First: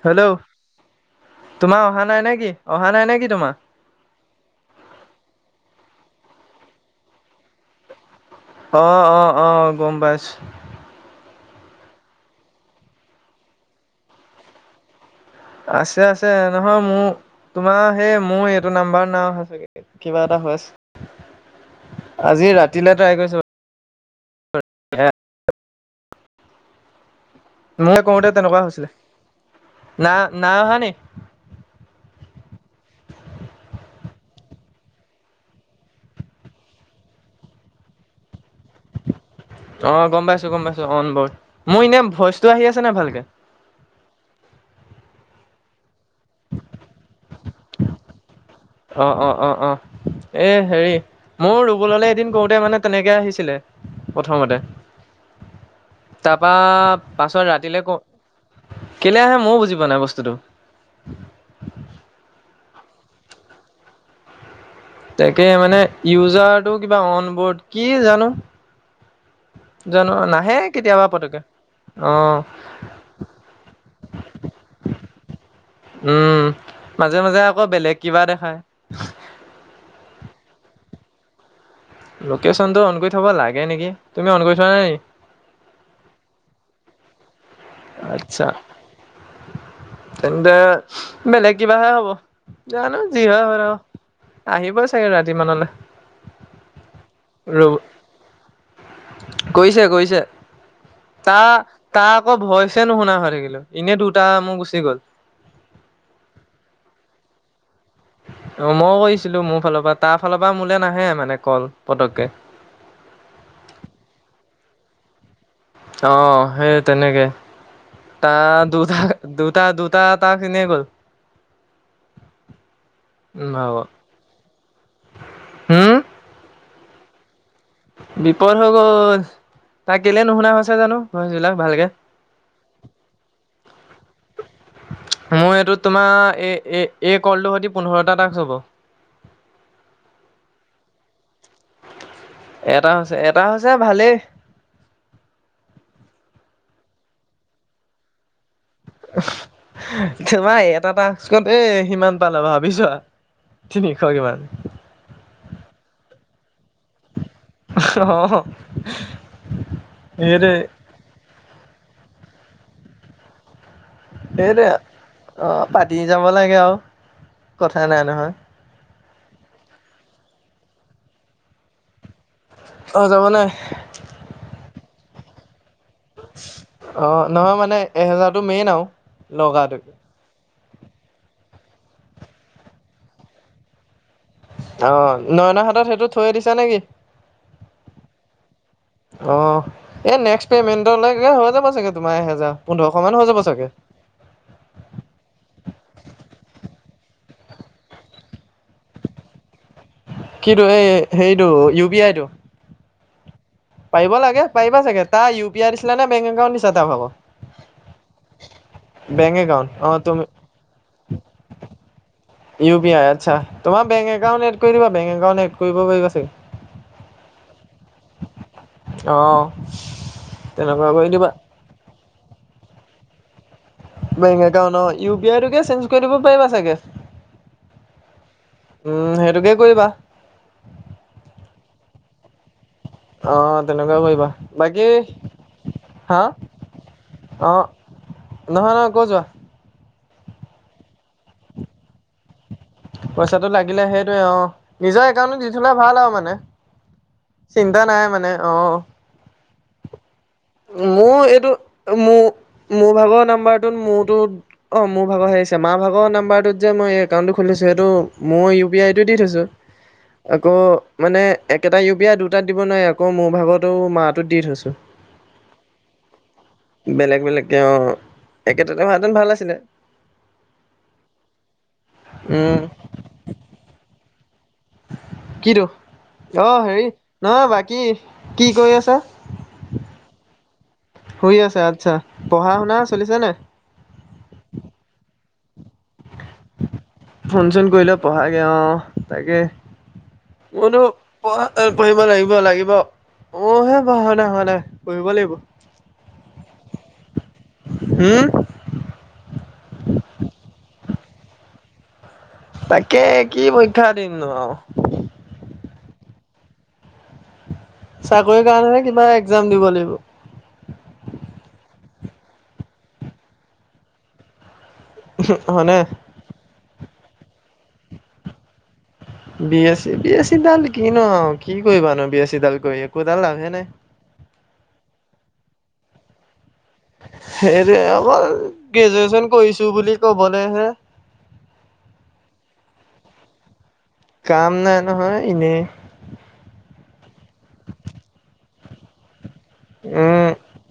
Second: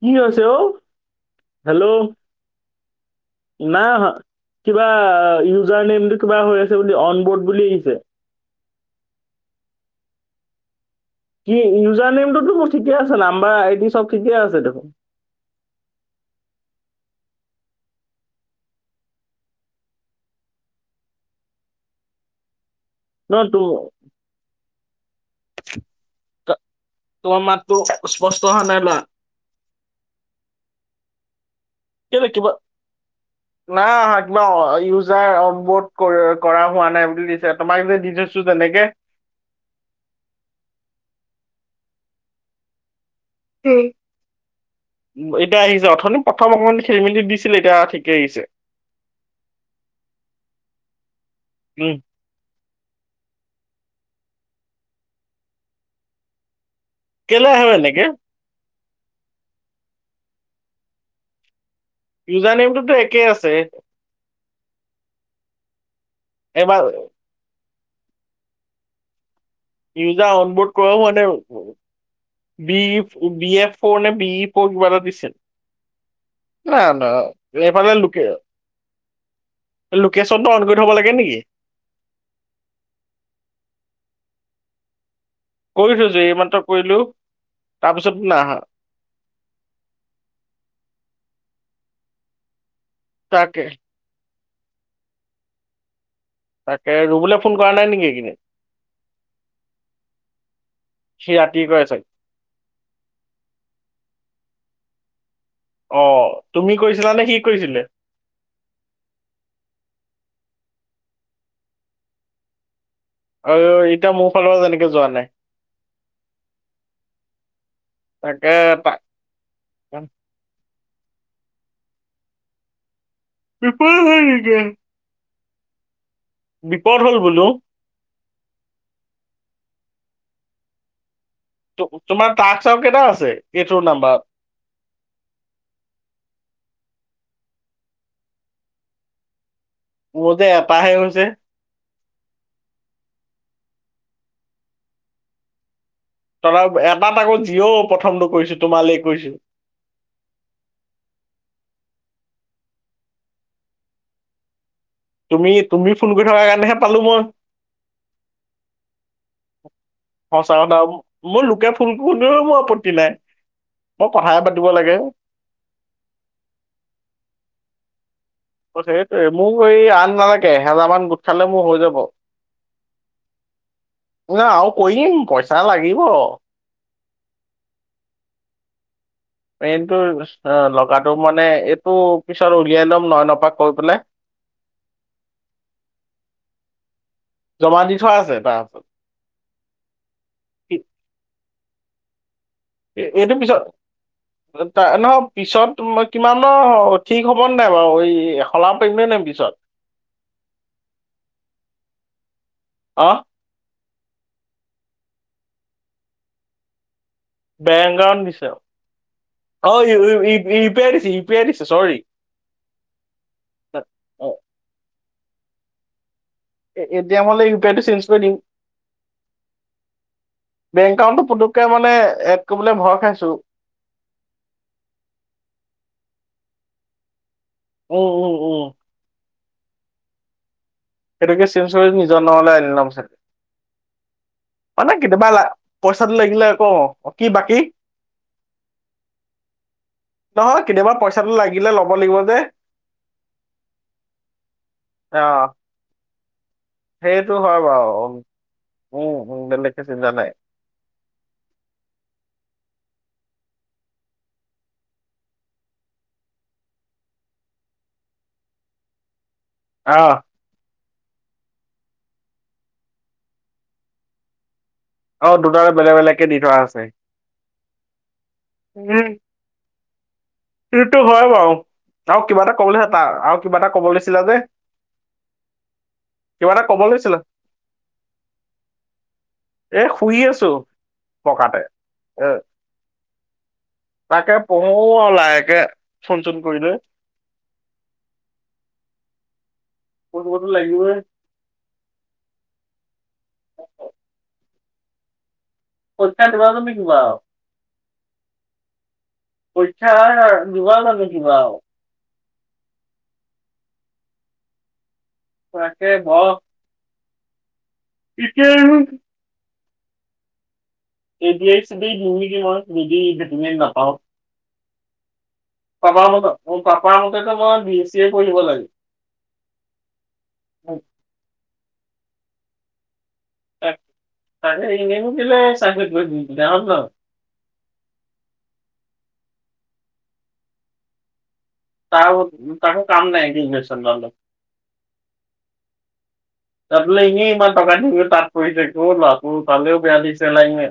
কি আ হেল্ল' হৈছে অঔ তোমাৰ হেল্ল' অহা নাই নে কি অহা নাই নে কি তোমাৰ নাই কিবা ইউজাৰ নমটো কিবা হৈ আছে বুলি অন বোৰ্ড বুলি আহিছে আহ আহ আহ গম পাইছ কি ইউজাৰ নমটোতো মোৰ ঠিকে আছে নাম্বাৰ এট চব ঠিকে আছে দেখোন আছে আছে নহয় মোৰ তোমাৰ সেই মোৰ এইটো নাম্বাৰ নাও চাগে কিবা এটা আজি ৰাতিলে ট্ৰাই ন কৰিছোাৰু তোৰ হ ত মইে কওঁতে তেনেকুৱা হৈছিলে না না অহা নে লকিব নাই অা কিবা ইউজাৰ অন বোড কৰা হোৱা নাই বুলি দিছে তোমাক যে দি ছ তেনেেকে অ গম পাইছো গম পাইছো অন ব মোৰ এনে ভইচটো আহি আছে নে ভালকে এতিয়া আহিছে অথনি প্ৰথম অকণমান খেলি মেলি দিছিলে এতিয়া ঠিকে আহিছে অ অ অ অ এ হেৰি মোৰ উম ৰুবুললে এদিন কৰোতে মানে তেনেকে আহিছিলে প্ৰথমতে তাৰপা পাছত কেলে আহে ৰাতিলে ক এনেকে কেলৈ আহে ময়ও বুজি পোৱা নাই বস্তুটো চুজা নেমটোতো একেই আছে তাকে মানে ইউজাৰটো এবাৰ কিবা অনবৰ্ড কি জানো জানো ইউজা অন নাহে বোৰ্ড কৰা কেতিয়াবা হয়োৱা পতকে অ নাই বি এ ফ ন বি পৰিবা দিছিল। উম না না মাজে মাজে আকৌ এইফালে বেলেগ লোকে কিবা দেখায় লোকেশচনটো অন কৰি থব লাগে নেকি? লোকেশচন টো অন কৰি থব লাগে নেকি তুমি অন কৰি থোৱা নাই। কৰিছো যে এইমাত্ৰ কৰিলো তাৰপিছত আটচা নাহা তেন্তে বেলেগ কিবাহে হ'ব জানো যি হয় হ'ল তাকে আৰু আহিবই চাগে ৰাতি মানলৈ। তাকে ৰুবলৈ ফোন কৰা নাই নেকি এইখিননে কৰিছে কৰিছে সি তাৰ ৰাতি কৰে চাগে তাৰ আকৌ ভয়ছে ন শুনা হৈ থাকিলো এনেই দুটা মোৰ গুচি গ'ল অ'তুমি কৰিছিলা নে সি কৰিছিলে অ মইও কৰিছিলো মোৰ ফালৰ পৰা তাৰ ফালৰ পৰা মোলে নাহে মানে কল পতককে হয়। আৰু এতিয়া মোৰ ফালৰ পৰা যেনেকে যোৱা নাই অ 'সেই তেনেকে ত তাকে তাক দুটা দুটা দুটা ত চিনিয় গ'ল। উম হ'ব বিপাল হয় নেকি? হম বিপদ হ'ল বোলো। বিপদ হৈ গ'ল ত কেলে নুশুনা হৈছে জানো। ভইচ বিলাক ভালকে তোমাৰ তাক চাও কেইটা আছে কেটোৰ নাম্বাৰ মোৰ এইটো তোমাৰ এ-এ এই কলটো সৈতে পোন্ধৰটা টাক্স হব। মোৰ যে এটাহে হৈ। এটা হৈছে, এটা হৈছে ভালেই। [unintelligible] এটা আকৌ জিঅ' প্ৰথমটো কৰিছোঁ। তোমাৰ এটা টাক্স কৰোঁতেই সিমান পালা। ভাবি চোৱা তিনিশ কিমান তুমি-তুমি ফোন কৰি থকাৰ কাৰণেহে পালো মই। অহ -হ - হ। সঁচাকথা। মোৰ লোকে ফোন কৰোতেও মোৰ আপত্তি নাই। মই কথাহে এইটো পাতিব লাগে মই আৰু। পাতি যাব লাগে আৰু কথা নাই নহয়। সেইটোৱে মোক এই আন নালাগে। এহেজাৰ মান গোট খালে মোৰ হৈ যাব। অ যাব নাই মই যে আৰু কৰিম পইচা লাগিব। অ নহয় মানে এহেজাৰতো মেইন আৰু। লগাটো পেইনটো লগাটো মানে, এইটো পিছত উলিয়াই লম নয়নৰ পৰা কৈ পেলাই। আহ নয়ন হাতত সেইটো থৈয়ে দিছা নেকি? জমা দি থোৱা আছে তাৰপিছত অ'। এই নেক্সট পেমেণ্টলৈকে হৈ যাব চাগে তোমাৰ এহেজাৰ। পোন্ধৰশ মান হৈ এইটো যাব পিছত, চাগে। তাৰ নহয় পিছত টো কিমানৰ ঠিক হ'বনে নাই বাৰু? এই সলাব পাৰিম নাই পিছত। কিটো? এই হেৰিটো ইউ পি আইটো? আহ। পাৰিব লাগে পাৰিবা চাগে। তাৰ ইউ পি আই দিছিলা নে বেংক একাউণ্ট দিছা তাৰ ভাগৰ? বেঙ্ক একাউণ্ট দিছে। বেংক একাউণ্ট অ' ইউ তুমি -ই -ই ইউ পি আই দিছোঁ ইউ পি আই দিছোঁ। চ'ৰী। ইউ পি আই, আচ্ছা। তোমাৰ বেঙ্ক একাউন্ট এড কৰি দিবা। বেংক একাউণ্ট এড কৰিব পাৰিবা চাগে। এ এতি এম হলে ইউ পি আইটো চেঞ্জ কৰি দিম। অ'। তেনেকুৱা বেংক কৰি একাউণ্টটো দিবা পুতুককে মানে এড কৰিবলৈ ভয় খাইছো। বেংক একাউন্ট অ', ইউ পি আই টোকে চেঞ্জ কৰি দিব পাৰিবা চাগে। উম উম উম। কৰিবা সেইটোকে চেঞ্জ কৰি নিজৰ নামলৈ আনি ল'ম। অ', তেনেকুৱা কৰিবা বাকী মানে কেতিয়াবা লা-পইচাটো হা লাগিলে আকৌ, কি বাকী? অ', নহয় নহয় কৈ যোৱা। নহয়, কেতিয়াবা পইচাটো লাগিলে ল'ব লাগিব যে। পইচাটো লাগিলে সেইটোৱে অ', নিজৰ একাউণ্টটো অ', দি থ'লে ভাল আৰু মানে। সেইটো হয় চিন্তা বাৰু নাই মানে, অ'। উম, উম, বেলেগকে চিন্তা নাই। মোৰ এইটো মোৰ-মোৰ ভাগত নাম্বাৰটোত মোৰোটোত, অ' মোৰ ভাগৰহে আহিছে, মাৰ ভাগৰ নাম্বাৰটোত যে মই এই একাউণ্টটো খুলি থৈছো সেইটো মোৰ ইউ পি আইটো দি থৈছোঁ। অ', আকৌ মানে একেটা ইউ পি আই দুটাত দিব নোৱাৰি, আকৌ মোৰ ভাগৰতো মাত টো দি থৈছো। অ', দুটাৰে বেলেগ বেলেগকে দি থোৱা আছে। বেলেগ বেলেগ কে অ', একেটাতে হোৱাহেঁতেন ভাল আছিলে। সেইতোটো হয় বাৰু, আৰু কিবা এটা উম ক'বলৈ তাৰ, আৰু কিবা এটা ক'ব লৈছিলা যে। কি টো, অ' কিবা এটা ক'ব হেৰি, লৈছিলা। নহয় বাকী কি কৰি আছা? এ শুই আছো শুই পকাতে আছা, আচ্ছা, এ পঢ়া শুনা চলিছে নাই? তাকে, পঢ়ো আৰু লাহেক ফোন চোন কৰি লৈ পঢ়াগে, অ', তাকে। পঢ়িবতো মইতো লাগিবই পঢ়া-পঢ়িব লাগিব- লাগিব। মোৰ হে পঢ়া শুনা হোৱা নাই, পঢ়িব লাগিব। পৰীক্ষা কিমান [unintelligible] আৰু। উম? পৰীক্ষা হয় নহয়, [unintelligible] আৰু। তাকে, কি পৰীক্ষা দিম নো‌‌ আৰু। তাকে ঘ [unintelligible] চাকৰি কাৰণেহে কিবা এগজাম দিব লাগিব। এ ডি আৰ ই-চে দি আৰ ই দিওঁ নেকি মই, নিদিওঁ, এ-নাপাওঁ। হয়নে পাপাৰ মতে-মোৰ পাপাৰ মতে টো মই বি এছ চি এ পঢ়িব‌ লাগে। B A C, B A C ডাল কি নো আৰু, কি কৰিবা নো বি এ চি ডাল কৰি। একোডাল লাভে নাই তাক-তাকেই এনেই নো কে'লে [unintelligible] সেইটোৱেই, অকল গ্ৰেজুৱেচন কৰিছো বুলি ক'বলৈহে। তাকো-তাকো কাম নাই এইটো ইউনিভাৰচ কাম নাই নহয়, এনেই। তাত বোলে ইনেই ইমান টকা দি তাত পঢ়ি থাকিবও নোৱাৰো উম,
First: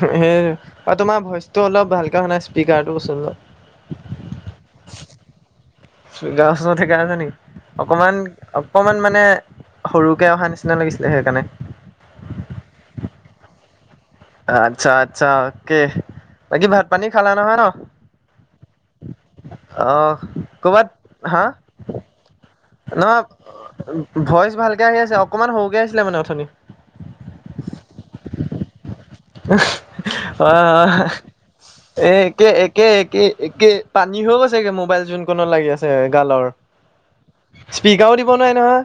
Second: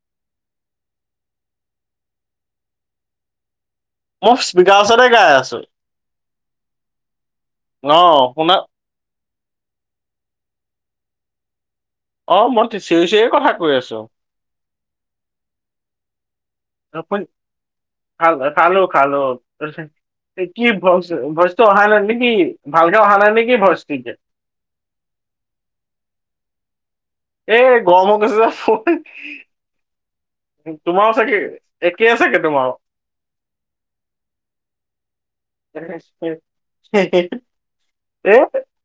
সেই অ' তোমাৰ ভইচ টো অলপ ভালকে অহা নাই, স্পীকাৰটো ওচৰত লোৱা। মই স্পীকাৰ ওচৰতে গাই আছো। স্পীকাৰ ওচৰতে গৈ আছা নেকি, অ শুনা অকমাণ-অকমান মানে সৰুকে অহা নিচিনা লাগিছিলে সেইকাৰণে। অ', মই চিঞৰি চিঞৰিয়ে কথা কৈ আছো। আচ্ছা আচ্ছা, অ'কে। বাকী ভাত পানী [unintelligible] খালা নহয় ন? খালো খালো। গাৰ্লফ্ৰেণ্ড, অহ কি কৰ'বাত হা ভইচ-ভইচটো আহা নাই নে কি? নহয়, ভইচ ভালকে আহি আছে, অকমান সৰুকে আহিছিলে মানে অথনি এ গৰমত [unintelligible] [unintelligible] হয়, হয়,, চাগে এ একেই চাগে একে তোমাৰো একে একে একে পানী হৈ গৈছেগে মোবাই জোনকনত লাগি এ আছে গালৰ, স্পীকাৰো দিব নোৱাৰি নহয়।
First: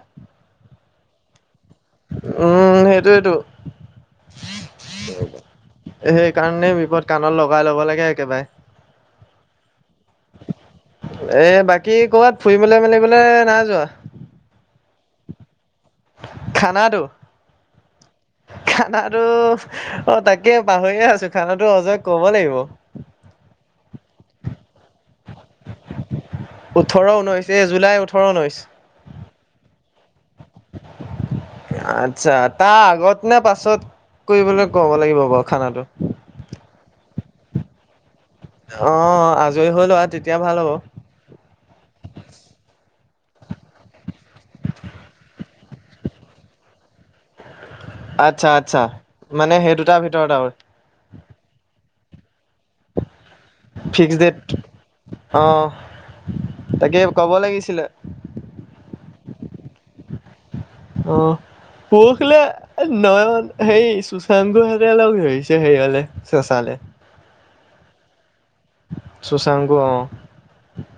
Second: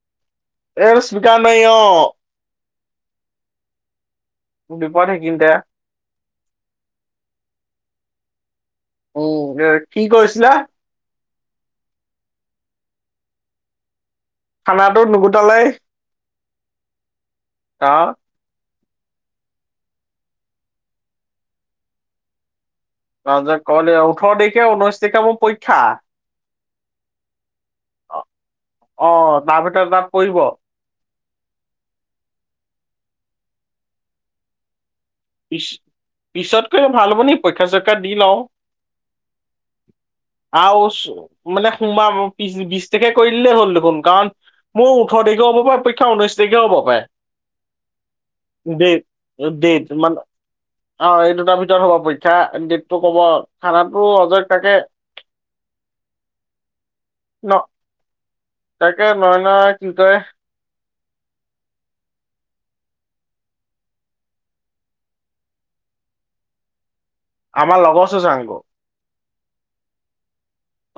এইটো স্পীকাৰ নাই অ, উম, সেইটোৱেইটো। বিপদ সেইখিনিতে সেইকাৰণে বিপদ কাণত লগাই লব লাগে একেবাৰে। উম, কি কৰছিলা? এ বাকী ক'বাত ফুৰিবলৈ মেলিবলে নাই যোৱা? [unintelligible] নুগুটালেই। খানাটো। অ', খানাটো অ, তাকে পাহৰিয়ে আছো খানাটো অজয়ক কব লাগিব। অজয়ক ক'ব লাগিব ওঠৰ তাৰিখে ঊনৈশ তাৰিখে মোৰ পৰীক্ষা। ওঠৰ ঊনৈশ এ জুলাই ওঠৰ ঊনৈছ। অ তাৰ ভিতৰত তাত পৰিব আতছা তাৰ আগত নে পাছত কৰিবলৈ কব লাগিব বাৰু খানাটো পি-পিছতকৈ ভাল হ'ব নি পৰিক্ষা- চৰিক্ষা দি লওঁ। অ আজৰি হৈ লোৱা তেতিয়া ভাল হ'ব। আৰু মানে সোমবাৰ‌ পি-বিশ তাৰিখে কৰি দিলেই হ'ল দেখোন কাৰণ মোৰ ওঠৰ তাৰিখেও হ'ব পাৰে পৰীক্ষা ঊনৈশ তাৰিখেও হ'ব পাৰে। আচ্ছা আচ্ছা ডেট মানে সেই ডেট দুটাৰ ভিত মানে অ', এই দুটাৰ ভিতৰত হ'ব পৰীক্ষা ডেটটো কব খানাটো ফিক্স ডেট অজয়ক তাকে অ, তাকে ক'ব ন লাগিছিলে। তাকে [unintelligible] অ', পুৰখিলে নয়ন হেৰি সুসংগুহঁতে লগ ধৰিছে হেৰিয়লে চেচালে লে। আমাৰ লগৰ সুশংগু। সুসংগ অ',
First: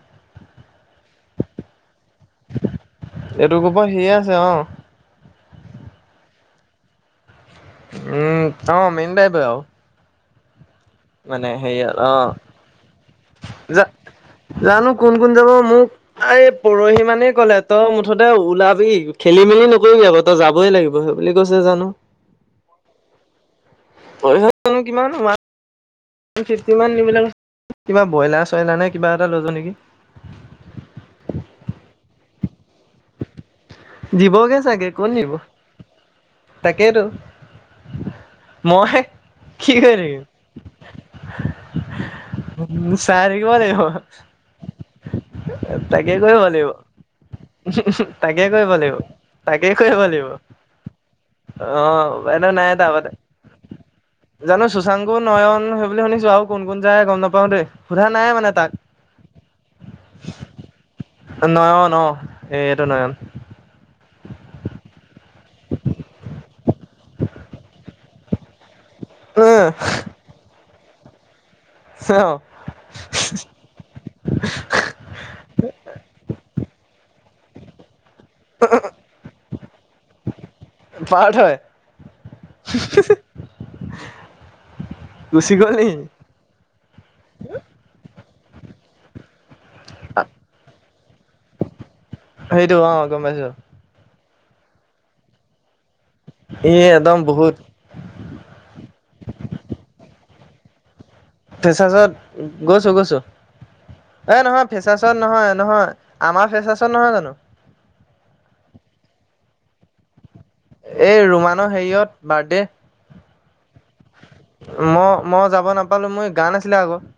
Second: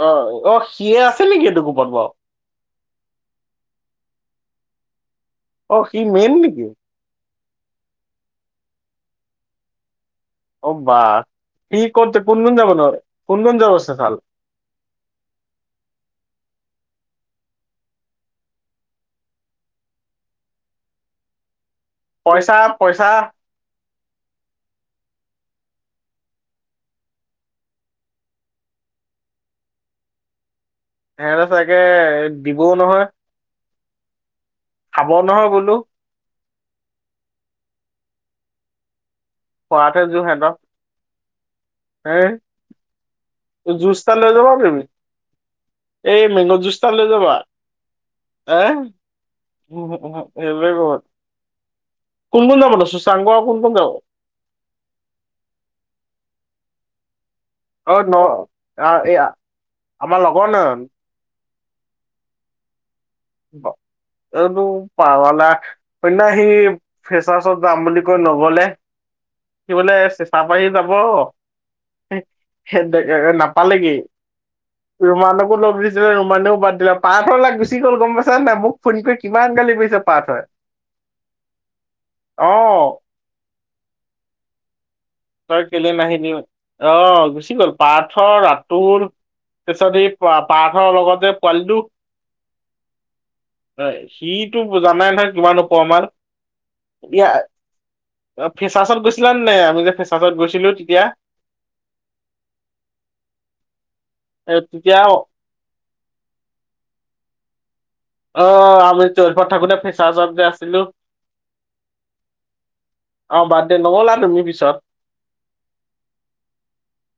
অ', অ', সিয়ে আছিল নেকি ডিব্ৰুগড়ত বাৰু? এইটো গ্ৰুপত সিয়ে অ', অ', সি মেইন নেকি? উম, অ', মেইন টাইপ এ আৰু। অ', বাাহ মানে সি হেৰিয়াত কত যাব অ', কোন কোন যাব ন কোন কোন যাব জা চেচালে? জানো কোন কোন যাব মোক এই পৰহি মানেই ক'লে তই মুঠতে ওলাবি খেলি মেলি নকৰিবি আকৌ তই যাবই লাগিব সেই বুলি কৈছে জানো। পইচা পইচা? ৱান ফিফটি মান নিবলে [unintelligible] কিবা ব্ৰইলাৰ চইলাৰ নে কিবা এটা লৈ যাওঁ নেকি? সিহঁতে চাগে দিবও নহয়। দিবগে চাগে খাব ক'ত নিব নহয় বোলো। তাকেইতো মই কি খোৱাতহে কৰি জোৰ সিহঁতৰ এ থাকিম চাই জুচ থাকিম। এটা লৈ যাবা তুমি [unintelligible] তাকে এই কৰিব মেংগ লাগিব জুচ এটা লৈ যাবা তাকে তাকে এ কৰিব লাগিব তাকে কৰিব লাগিব সেইবোৰে কব অ', কোন এনেও কোন নাই যাব নো তাৰবাদে। সুচাংগ আৰু কোন কোন যাব জানো সুসাংকু নয়ন সেই বুলি শুনিছো আৰু কোন কোন যায় গম নাপাও [unintelligible] অ সোধা ন নাই মানে তাক। আ- এই আ- আমাৰ লগৰ নয়ন নয়ন অ', এইটো নয়ন। বা এইটো পাৱালা হৈদিনা সি ফেঁচাচচ যাম বুলি কৈ নগলে। সি বোলে চেচা [unintelligible] যাব। অ দে নাপালেগে। ৰুমানকো লগ দিছিলে ৰুমানেও বাদ দিলে পাৰ্থ [unintelligible] গুচি গল গম পাই মোক ফোন কৰি কিমান গালি পাৰিছে পার্থ এই। পাৰ্থ হয়। [unintelligible] গুচি তই গ'ল নি কেলে নাহিলি অহ গুচি গ'ল পাৰ্থ ৰাতুল। তাৰপিছত এই পাহাৰ খনৰ লগতে পোৱালিটো সেইটো অ গম পাইছো হয়। সিটো জানাই নহয় কিমান ওপৰৰ মাল। ই একদম এতিয়া বহুত ফেঁচাচত গৈছিলা নে নাই আমি যে ফেচ। পাছত গৈছিলোঁ তেতিয়া। ফেচাচত গৈছোঁ গৈছোঁ।। এ নহয় তেতিয়া ফেচাচত অ নহয় নহয় আমাৰ ফেচাচত নহয় জানো। অ আমি [unintelligible] থাকোঁতে ফেচাচত যে। আছিলো এই ৰুমানৰ হেৰিয়ত বাৰ্থডে। অ বাদ দে নগ'লা তুমি পিছত মই মই যাব নাপালোঁ মই গা নাছিলে আগত।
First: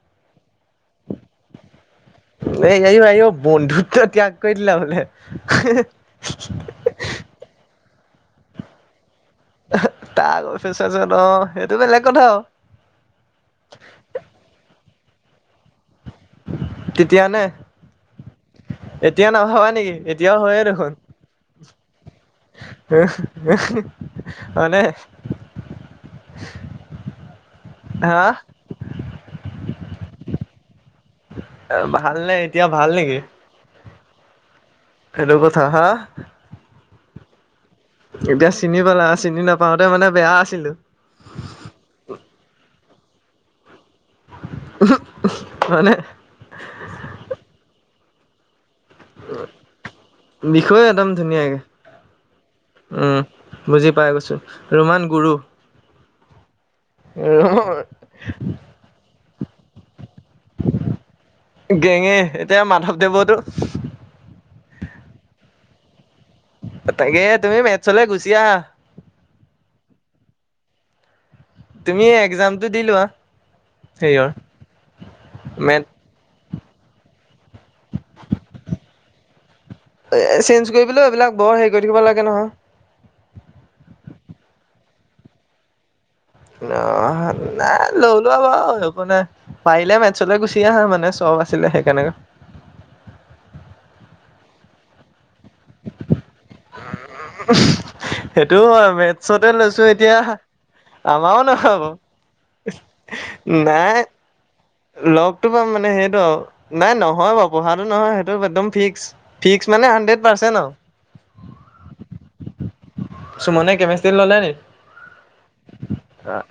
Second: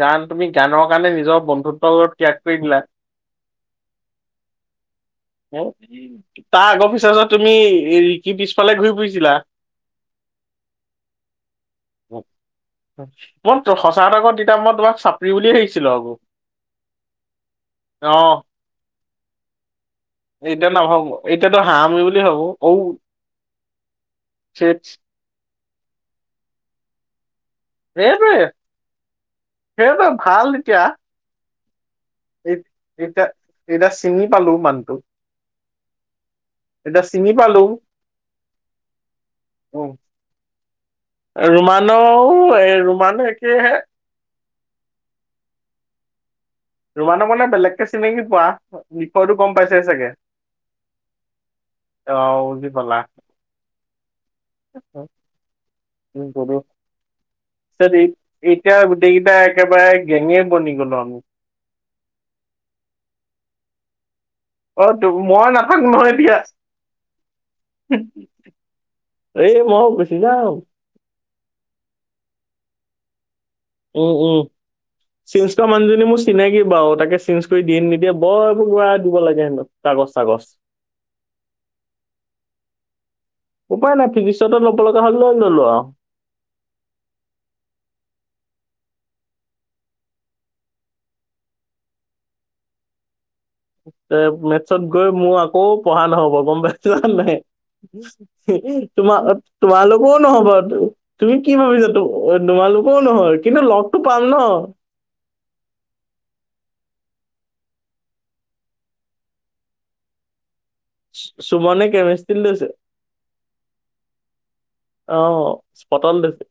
গান তুমি। গানৰ কাৰণে নিজৰ বন্ধুত্ববোৰত ত্যাগ কৰি দিলা। এই আই আই বন্ধুত্ব ত্যাগ কৰি দিলা বোলে [unintelligible] তাৰ আগৰ ফ্ৰেছাৰ্ছত তুমি এই ৰিকি পিছফালে ঘূৰি ফুৰি। তাৰ অফেচোজ চাচোন অ সেইটো বেলেগ কথা। মই সঁচা কওঁ তেতিয়া মই তোমাক চাপৰি বুলিয়ে ভাবিছিলো আকৌ। তেতিয়ানে অ এতিয়া নভবা নেকি। এতিয়াও হয়ে এতিয়া দেখোন নাভাবো এতিয়াতো হাঁহামি বুলি ভাবো ঔ চেট হয়নে। [inaudible] হা এইটোৱে সেইটো ভাল এতিয়া। এ ভাল নে এতিয়া এই- ভাল নেকি। এতিয়া এতিয়া চিনি পালোঁ মানু। সেইটো কথা হা। এতিয়া চিনি পালোঁ। এতিয়া চিনি পালা চিনি নাপাওঁতে মানে বেয়া আছিলো। ৰুমানো এই ৰুমান একেইহে। মানে। ৰুমানক মানে বেলেগকে চিনাকি পোৱা। বিষয়টো গম পাইছে চাগে। বিষয় একদম [unintelligible] ধুনীয়াকে অ উ বুজি পালা। উম বুজি পাই গৈছো ৰোমান [unintelligible] গুৰু উম [unintelligible] এতিয়া গোটেইকেইটা একেবাৰে। গেঙে বনি গলো আমি গেঙে এতিয়া মাধৱদেৱতো। অ'তো মই নাথাকো নহয়। তাকে তুমি মেথছলে গুচি [unintelligible] আহা এই ম‌ই গুছি যাম। তুমি এক্সামটো দি লোৱা। উম হেৰিয়ৰ উম [unintelligible] মেথ মানুহজনী মোৰ চিনাকি বাৰু তাকে চি। দিয়ে নিদিয়ে বোৰ [unintelligible] দিব লাগে হেনো কাগজ চাগজ। চেঞ্জ কৰিবলৈ এইবিলাক বৰ হেৰি কৰি থাকিব লাগে নহয় উপায় নাই ফিজিক্সতে ল'ব লগা হ'ল লৈ ল'লো আৰু। অ নাই ল‌ই লোৱা বাৰু একো নাই পাৰিলে মেটছলৈ গুচি আহা মানে চব। আছিলে সেইকাৰণে। মেটছত গৈ মোৰ আক। আকৌ পঢ়া নহব গম পাইছোঁ নে সেইটো নাই হয় তোমাৰ মেথছতে লৈছো এতিয়া তোমালোকৰোও নহব। তুমি আমাৰো কি নহ'ব। ভাবিছা তোমালোকৰও নহয় কিন্তু নাই লগটো পাম নহ। [inaudible] নাই নহয় বাৰু পঢ়াটো নহয় সেইটো একদম ফিক্স ফিক্স মানে হাণ্ড্ৰেত পাৰ্চেণ্ট আৰু। সুমনে কেমিষ্ট্ৰ্ৰীত লৈছে। সুমনে কেমেষ্ট্ৰী ল'লে নি। অ' স্পতত লৈছে।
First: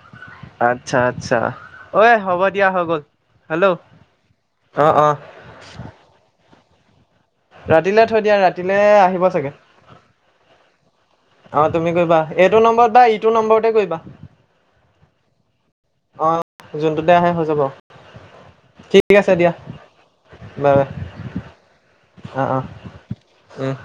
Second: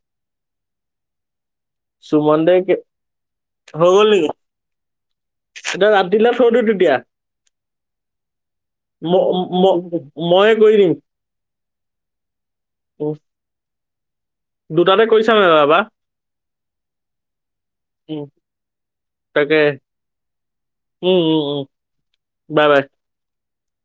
আচ্ছা আচ্ছা ঐ সুমন হ'ব দে দিয়া কে- হৈ গ'ল হেল্ল' অ অ। এটো ৰাদিল্লাৰ। [unintelligible] ৰাতিলৈ থৈ দিয়া ৰাতিলৈ আহিব চাগে ম- ময়ে কৰি দিম অ তুমি কৰিবা এইটো নম্বৰত বা ইটো নম্বৰতে কৰিবা দুটাতে কৰিছা নাই বাবা অ' যোনটোতে আহে হৈ যাব ঠিক আছে দিয়া তাকে উম উম উম অ' অ বাই বাই। উম